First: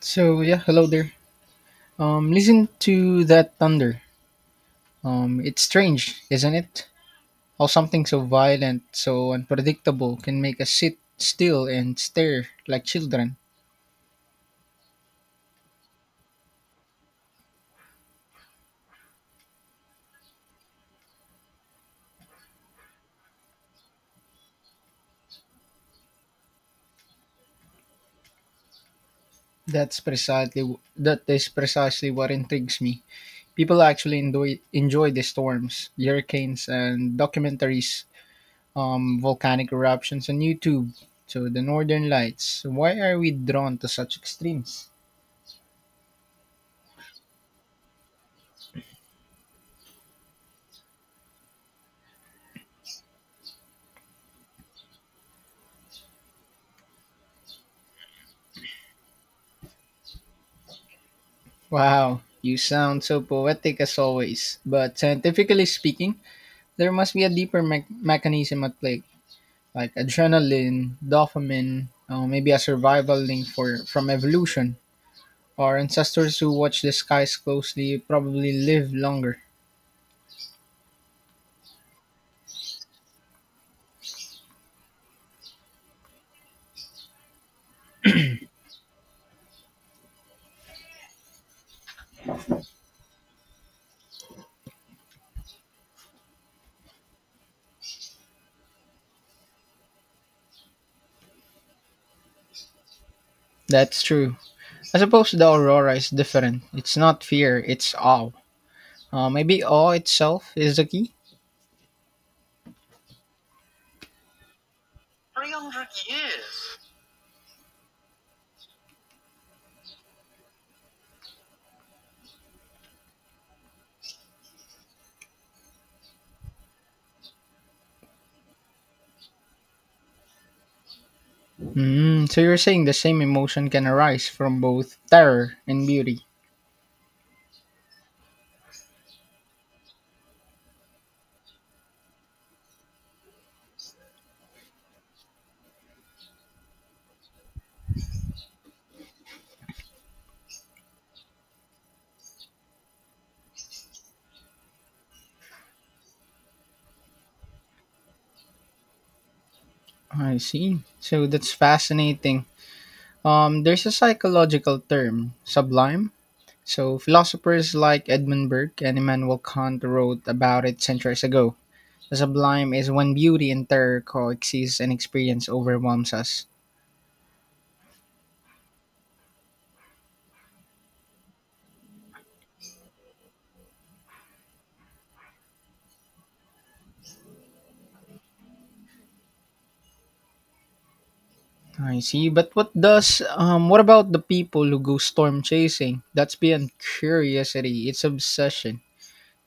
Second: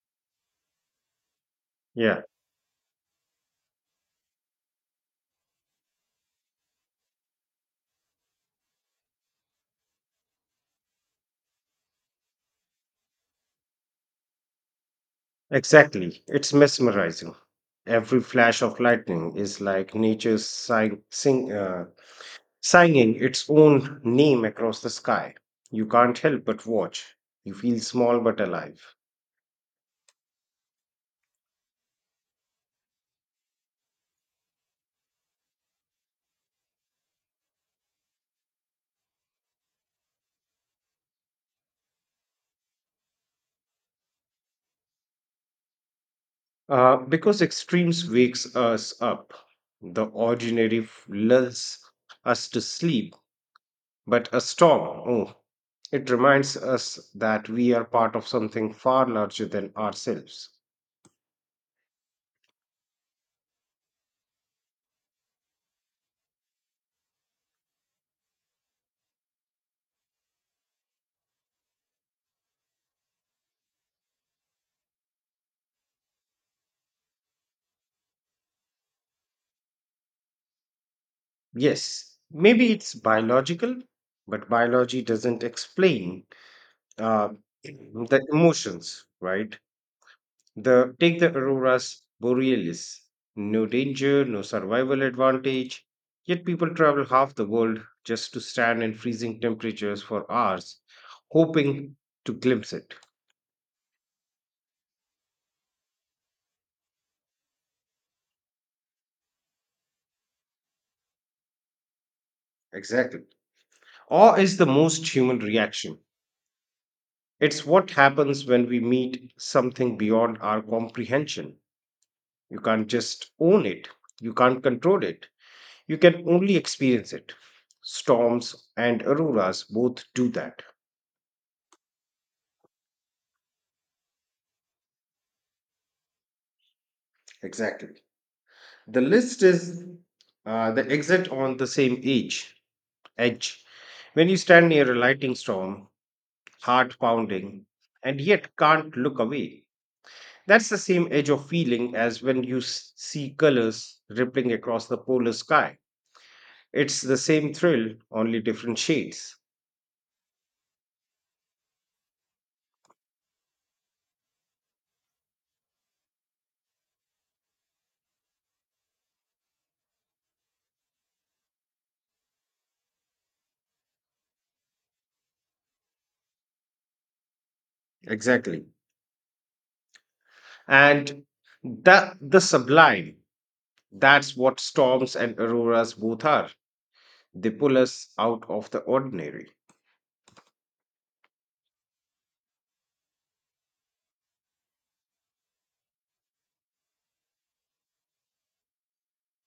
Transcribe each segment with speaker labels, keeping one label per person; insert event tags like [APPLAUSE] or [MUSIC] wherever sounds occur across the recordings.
Speaker 1: So yeah, hello there.
Speaker 2: Yeah,
Speaker 1: Listen to that thunder. It's strange, isn't it? How something so violent, so unpredictable, can make us sit still and stare like children.
Speaker 2: exactly. It's mesmerizing. Every flash of lightning is like nature's singing its own name across the sky. You can't help but watch. You feel small but alive.
Speaker 1: That's precisely that is precisely what intrigues me. People actually enjoy the storms, hurricanes, and documentaries, volcanic eruptions on YouTube. So the Northern Lights. Why are we drawn to such extremes?
Speaker 2: Because extremes wakes us up. The ordinary lulls us to sleep, but a storm, oh, it reminds us that we are part of something far larger than ourselves.
Speaker 1: Wow, you sound so poetic as always. But scientifically speaking, there must be a deeper mechanism at play, like adrenaline, dopamine, maybe a survival link for from evolution. Our ancestors who watch the skies closely probably live longer.
Speaker 2: Yes, maybe it's biological, but biology doesn't explain uh, [CLEARS THROAT] the emotions, right? The auroras borealis, no danger, no survival advantage, yet people travel half the world just to stand in freezing temperatures for hours, hoping to glimpse it.
Speaker 1: That's true. I suppose the aurora is different. It's not fear, it's awe. Maybe awe itself is the key?
Speaker 2: Exactly. Awe is the most human
Speaker 1: 300
Speaker 2: reaction.
Speaker 1: years?
Speaker 2: It's what happens when we meet something beyond our comprehension. You can't just own it, you can't control it, you can only experience it. Storms and auroras both do that.
Speaker 1: Mm, so you're saying the same emotion can arise from both terror and beauty.
Speaker 2: Exactly. The list is the exit on the same edge, edge. When you stand near a lightning storm, heart pounding, and yet can't look away, that's the same edge of feeling as when you see colors rippling across the polar sky. It's the same thrill, only different shades.
Speaker 1: I see. So that's fascinating. There's a psychological term, sublime. So philosophers like Edmund Burke and Immanuel Kant wrote about it centuries ago. The sublime is when beauty and terror coexist and experience overwhelms us.
Speaker 2: Exactly. And the sublime, that's what storms and auroras both are. They pull us out of the ordinary.
Speaker 1: I see. But what about the people who go storm chasing? That's beyond curiosity. It's obsession.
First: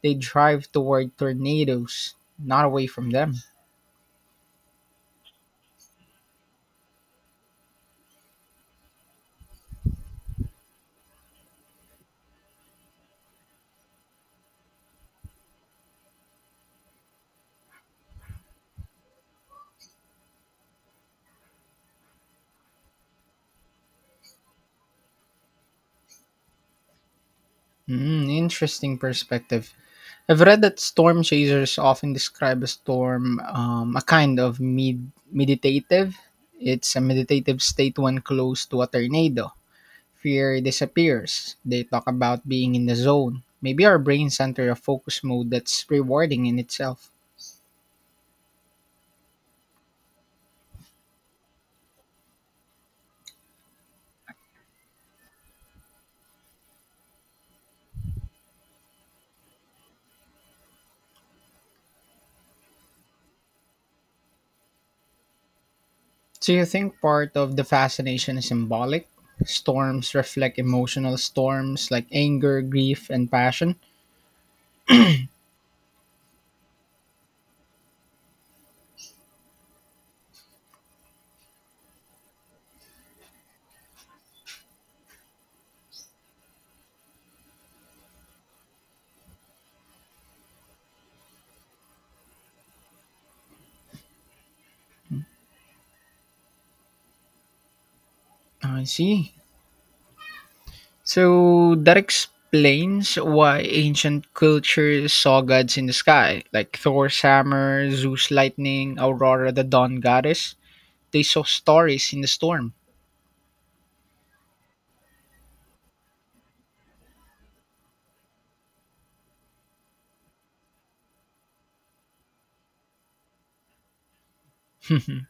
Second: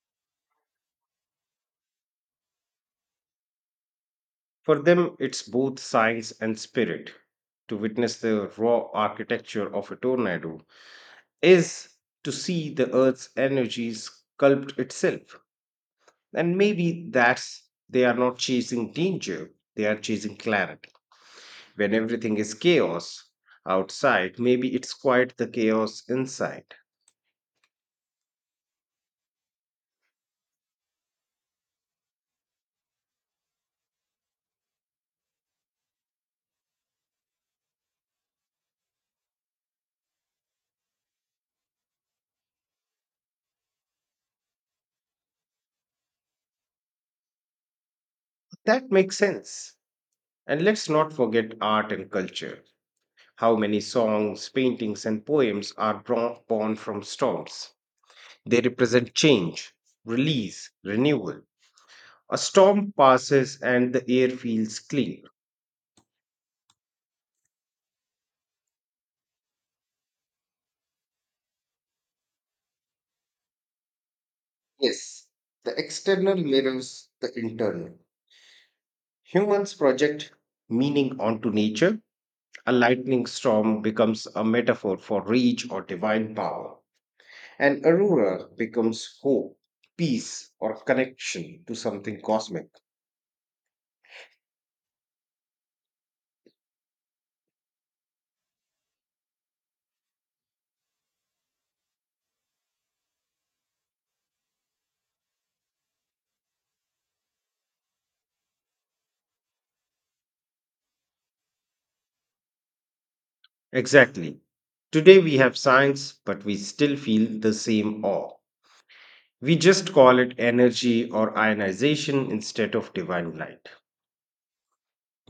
Speaker 1: They drive toward tornadoes, not away from them.
Speaker 2: For them, it's both science and spirit. To witness the raw architecture of a tornado is to see the earth's energy sculpt itself. And maybe that's they are not chasing danger, they are chasing clarity. When everything is chaos outside, maybe it's quite the chaos inside.
Speaker 1: Mm, interesting perspective. I've read that storm chasers often describe a storm, a kind of med- meditative. It's a meditative state when close to a tornado. Fear disappears. They talk about being in the zone. Maybe our brains enter a focus mode that's rewarding in itself.
Speaker 2: That makes sense. And let's not forget art and culture. How many songs, paintings, and poems are drawn born from storms? They represent change, release, renewal. A storm passes and the air feels clean.
Speaker 1: So you think part of the fascination is symbolic? Storms reflect emotional storms like anger, grief, and passion.
Speaker 2: Yes, the external mirrors the internal. Humans project meaning onto nature. A lightning storm becomes a metaphor for rage or divine power. An aurora becomes hope, peace, or connection to something cosmic.
Speaker 1: I see. So that explains why ancient cultures saw gods in the sky, like Thor's hammer, Zeus lightning, Aurora the dawn goddess. They saw stories in the storm.
Speaker 2: Exactly. Today we have science, but we still feel the same awe. We just call it energy or ionization instead of divine light.
Speaker 1: [LAUGHS]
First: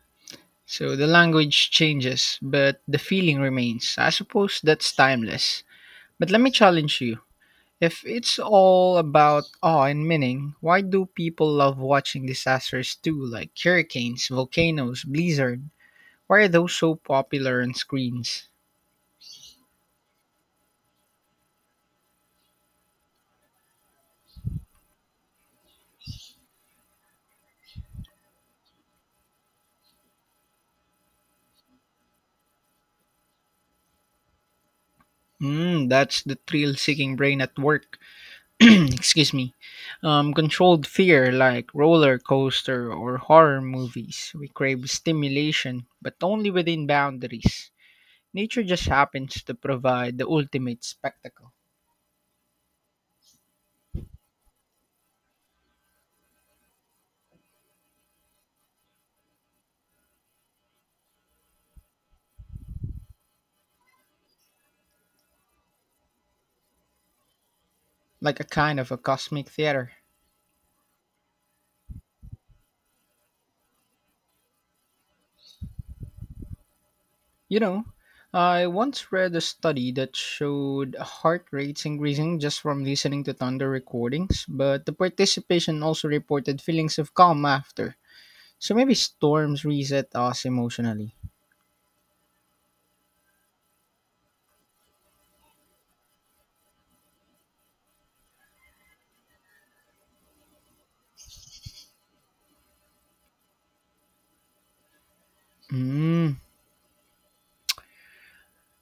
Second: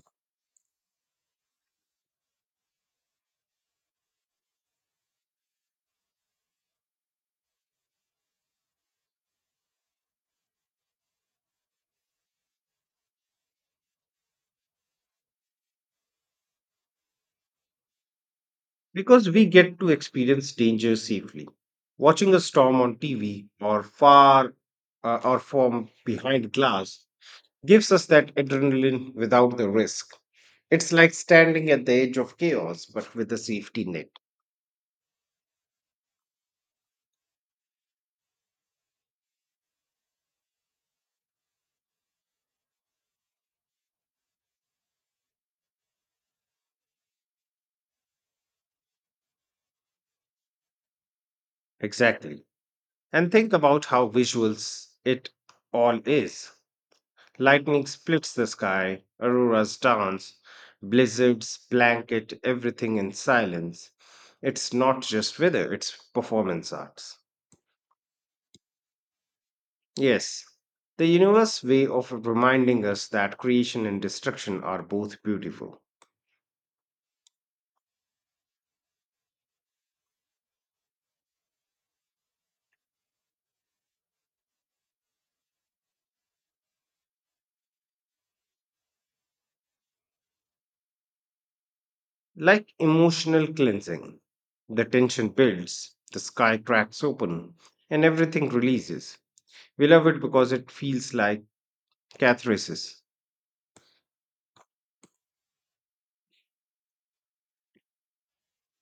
Speaker 1: So the language changes, but the feeling remains. I suppose that's timeless. But let me challenge you. If it's all about awe and meaning, why do people love watching disasters too, like hurricanes, volcanoes, blizzard? Why are those so popular on screens?
Speaker 2: Because we get to experience danger safely. Watching a storm on TV or far or from behind glass gives us that adrenaline without the risk. It's like standing at the edge of chaos but with a safety net.
Speaker 1: Mm, that's the thrill-seeking brain at work. [CLEARS THROAT] Excuse me. Controlled fear, like roller coaster or horror movies. We crave stimulation, but only within boundaries. Nature just happens to provide the ultimate spectacle,
Speaker 2: Exactly. And think about how visuals it all is. Lightning splits the sky, auroras dance, blizzards blanket everything in silence. It's not just weather, it's performance arts.
Speaker 1: like a kind of a cosmic theater.
Speaker 2: Yes, the universe way of reminding us that creation and destruction are both beautiful.
Speaker 1: You know, I once read a study that showed heart rates increasing just from listening to thunder recordings, but the participation also reported feelings of calm after. So maybe storms reset us emotionally.
Speaker 2: Like emotional cleansing, the tension builds, the sky cracks open, and everything releases. We love it because it feels like catharsis.
Speaker 1: Mm.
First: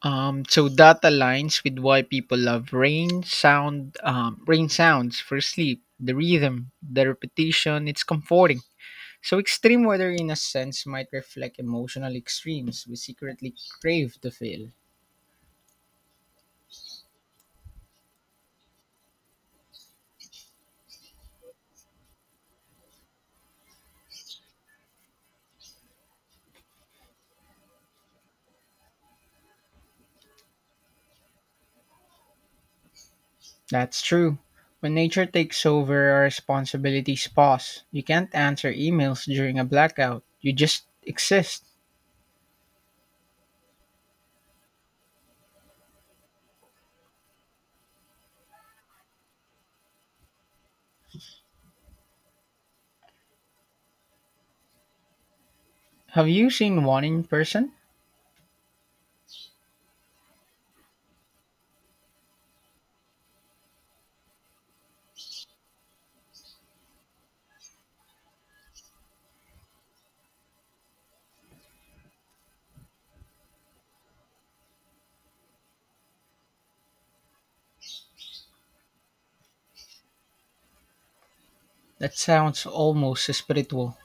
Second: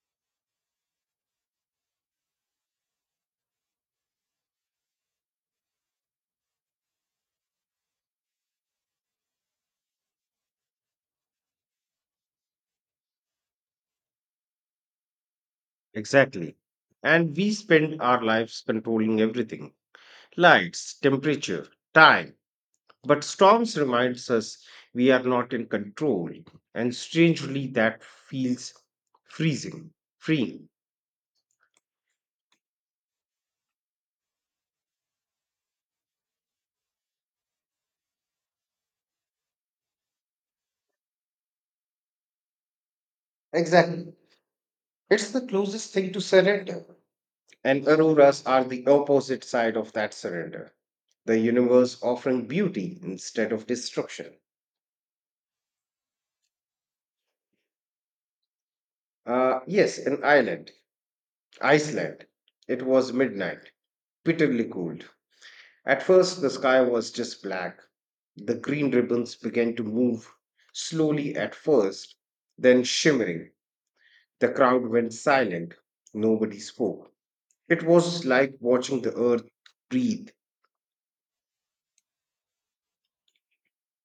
Speaker 1: So that aligns with why people love rain sounds for sleep, the rhythm, the repetition, it's comforting. So extreme weather in a sense might reflect emotional extremes we secretly crave to feel.
Speaker 2: Exactly. And we spend our lives controlling everything: lights, temperature, time. But storms reminds us we are not in control, and strangely that feels freezing, freeing.
Speaker 1: That's true. When nature takes over, our responsibilities pause. You can't answer emails during a blackout. You just exist.
Speaker 2: Exactly. It's the closest thing to surrender. And auroras are the opposite side of that surrender. The universe offering beauty instead of destruction.
Speaker 1: Have you seen one in person?
Speaker 2: Yes, an island. Iceland. It was midnight, bitterly cold. At first, the sky was just black. The green ribbons began to move, slowly at first, then shimmering. The crowd went silent. Nobody spoke. It was like watching the earth breathe.
Speaker 1: That sounds almost spiritual.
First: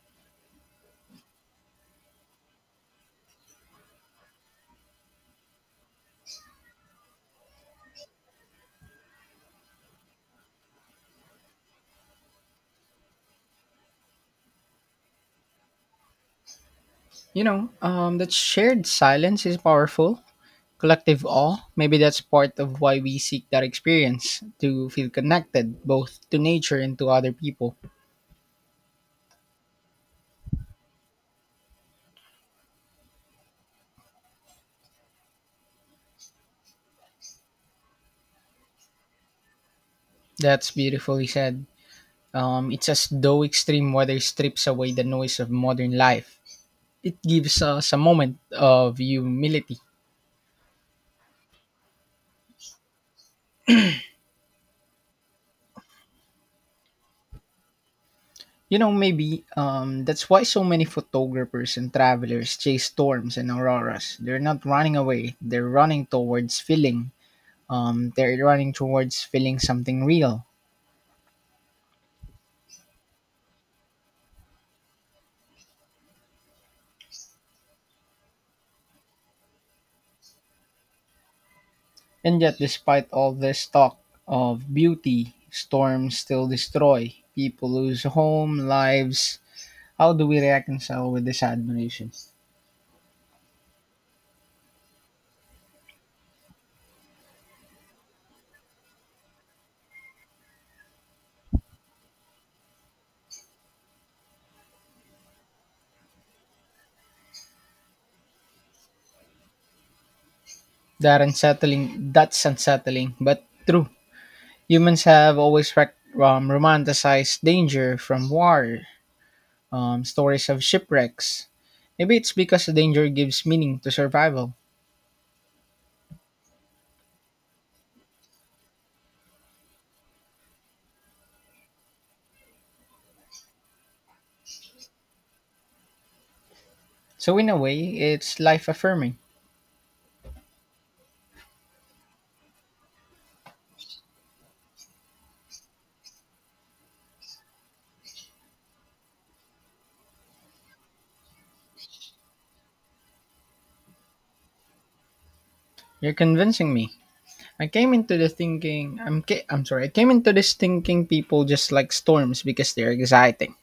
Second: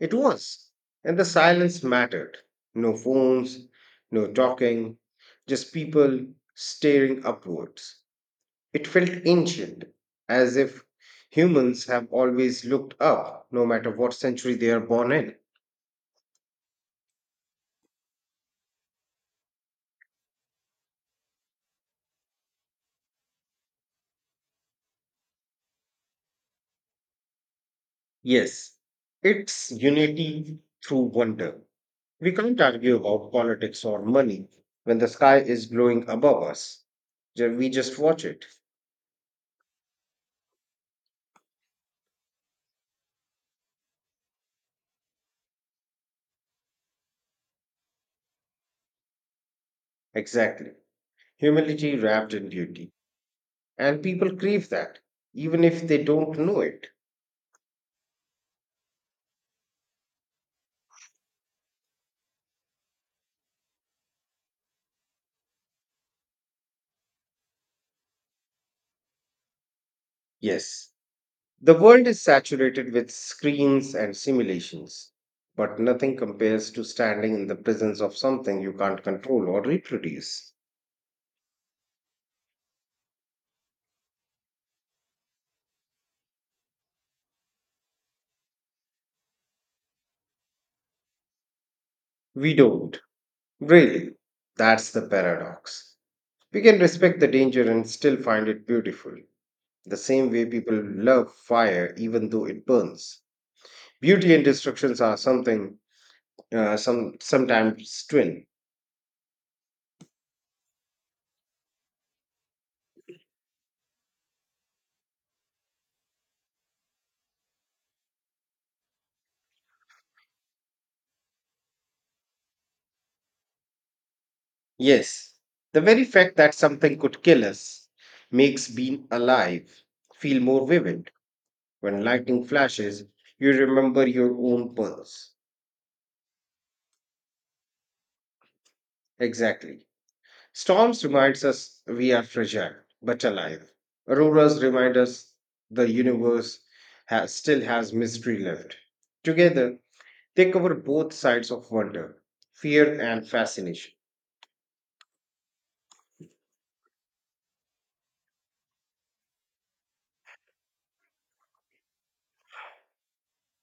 Speaker 2: It was. And the silence mattered. No phones, no talking, just people staring upwards. It felt ancient, as if humans have always looked up, no matter what century they are born in.
Speaker 1: You know, that shared silence is powerful. Collective awe, maybe that's part of why we seek that experience to feel connected both to nature and to other people.
Speaker 2: Yes, it's unity through wonder. We can't argue about politics or money when the sky is glowing above us. We just watch it.
Speaker 1: That's beautifully said. It's as though extreme weather strips away the noise of modern life. It gives us a moment of humility.
Speaker 2: Exactly. Humility wrapped in duty. And people crave that, even if they don't know it.
Speaker 1: You know, maybe that's why so many photographers and travelers chase storms and auroras. They're not running away, they're running towards feeling. They're running towards feeling something real.
Speaker 2: Yes. The world is saturated with screens and simulations, but nothing compares to standing in the presence of something you can't control or reproduce.
Speaker 1: And yet, despite all this talk of beauty, storms still destroy. People lose home, lives. How do we reconcile with this admiration?
Speaker 2: We don't, really. That's the paradox. We can respect the danger and still find it beautiful, the same way people love fire even though it burns. Beauty and destructions are something, some sometimes twin.
Speaker 1: That unsettling, that's unsettling, but true. Humans have always romanticized danger from war stories of shipwrecks. Maybe it's because danger gives meaning to survival.
Speaker 2: Yes, the very fact that something could kill us makes being alive feel more vivid. When lightning flashes, you remember your own pulse.
Speaker 1: So, in a way, it's life affirming.
Speaker 2: Exactly. Storms reminds us we are fragile but alive. Auroras remind us the universe still has mystery left. Together, they cover both sides of wonder, fear, and fascination.
Speaker 1: You're convincing me. I came into the thinking, I'm, ca- I'm sorry, I came into this thinking people just like storms because they're exciting.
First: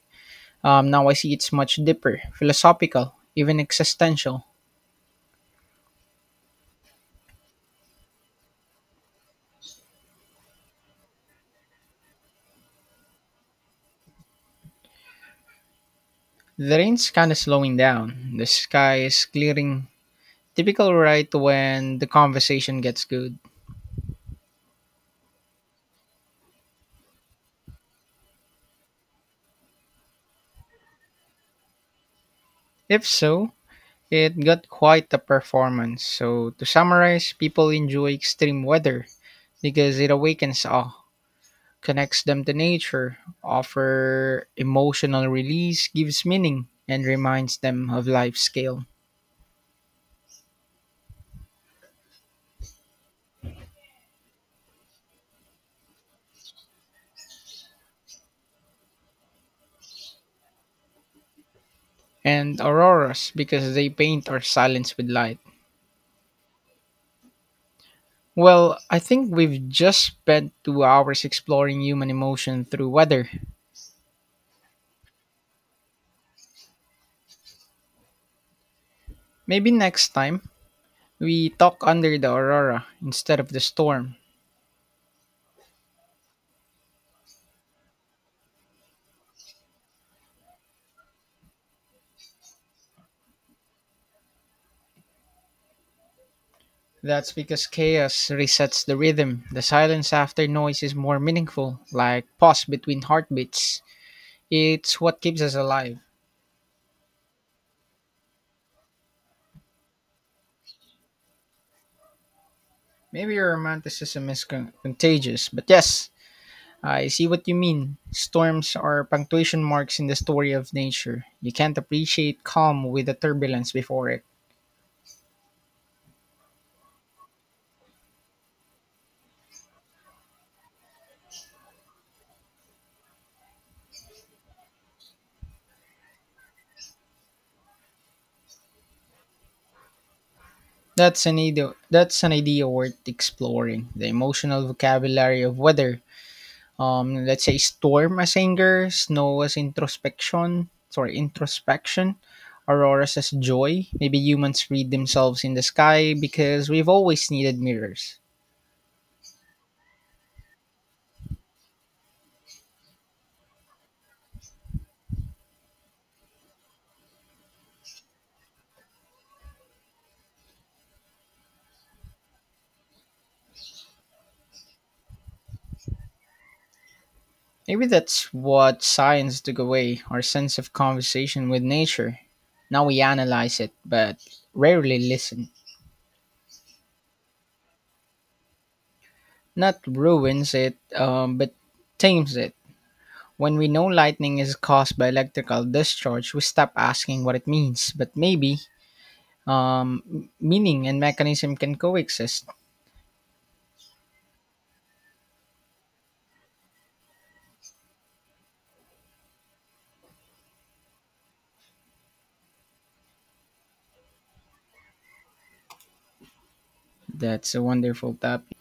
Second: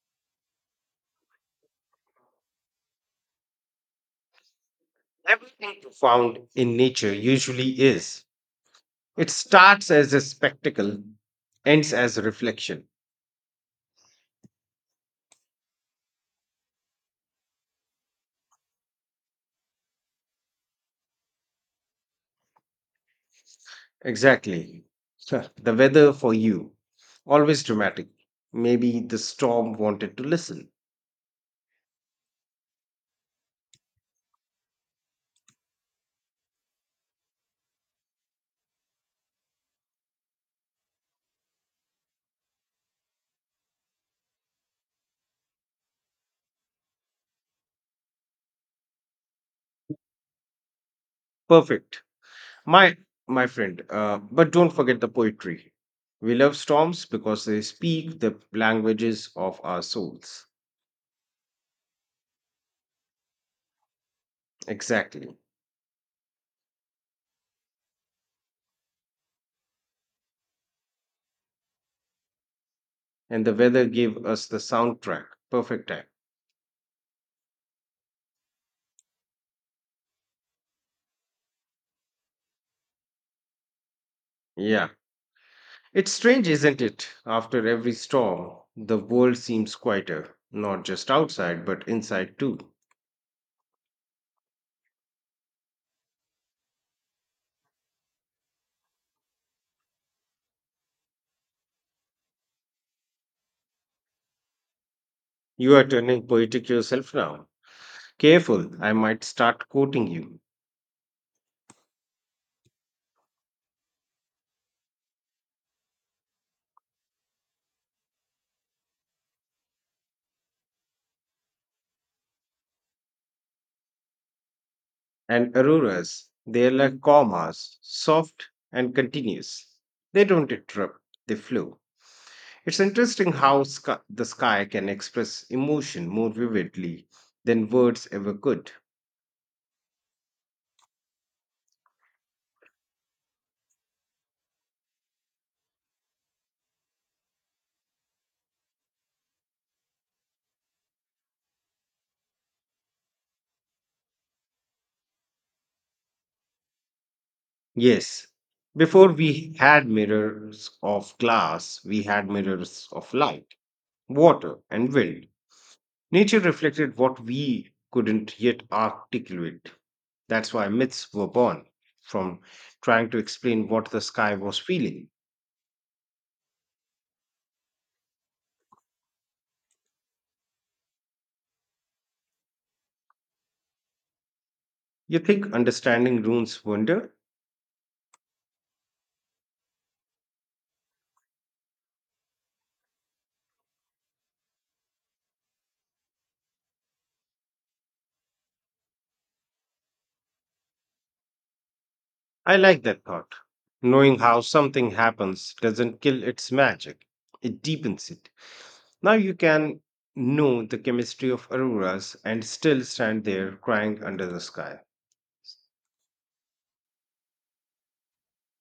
Speaker 1: Now I see it's much deeper, philosophical, even existential.
Speaker 2: Everything found in nature usually is. It starts as a spectacle, ends as a reflection.
Speaker 1: The rain's kind of slowing down, the sky is clearing. Typical right when the conversation gets good.
Speaker 2: Exactly. [LAUGHS] Huh. The weather for you, always dramatic. Maybe the storm wanted to listen.
Speaker 1: If so, it got quite a performance. So, to summarize, people enjoy extreme weather because it awakens awe, connects them to nature, offer emotional release, gives meaning, and reminds them of life scale.
Speaker 2: Perfect. My my friend, but don't forget the poetry. We love storms because they speak the languages of our souls.
Speaker 1: And auroras because they paint our silence with
Speaker 2: Exactly.
Speaker 1: light. Well, I think we've just spent 2 hours exploring human emotion through weather.
Speaker 2: And the weather gave us the soundtrack. Perfect time.
Speaker 1: Maybe next time we talk under the aurora instead of the storm.
Speaker 2: Yeah. It's strange, isn't it? After every storm, the world seems quieter, not just outside, but inside too.
Speaker 1: That's because chaos resets the rhythm. The silence after noise is more meaningful, like pause between heartbeats. It's what keeps us
Speaker 2: You are
Speaker 1: alive.
Speaker 2: turning poetic yourself now. Careful, I might start quoting you.
Speaker 1: Maybe your romanticism is contagious, but yes, I see what you mean. Storms are punctuation marks in the story of nature. You can't appreciate calm with the turbulence before it.
Speaker 2: And auroras, they're like commas, soft and continuous. They don't interrupt, they flow. It's interesting how the sky can express emotion more vividly than words ever could.
Speaker 1: That's an idea worth exploring. The emotional vocabulary of weather. Let's say storm as anger, snow as introspection, sorry, introspection, aurora as joy. Maybe humans read themselves in the sky because we've always needed mirrors.
Speaker 2: Yes. Before we had mirrors of glass, we had mirrors of light, water, and wind. Nature reflected what we couldn't yet articulate. That's why myths were born from trying to explain what the sky was feeling.
Speaker 1: Maybe that's what science took away our sense of conversation with nature. Now we analyze it, but rarely
Speaker 2: You think
Speaker 1: listen.
Speaker 2: understanding ruins wonder?
Speaker 1: Not ruins it, but tames it. When we know lightning is caused by electrical discharge, we stop asking what it means, but maybe um, meaning and mechanism can coexist.
Speaker 2: I like that thought. Knowing how something happens doesn't kill its magic, it deepens it. Now you can know the chemistry of auroras and still stand there crying under the sky.
Speaker 1: That's a wonderful topic.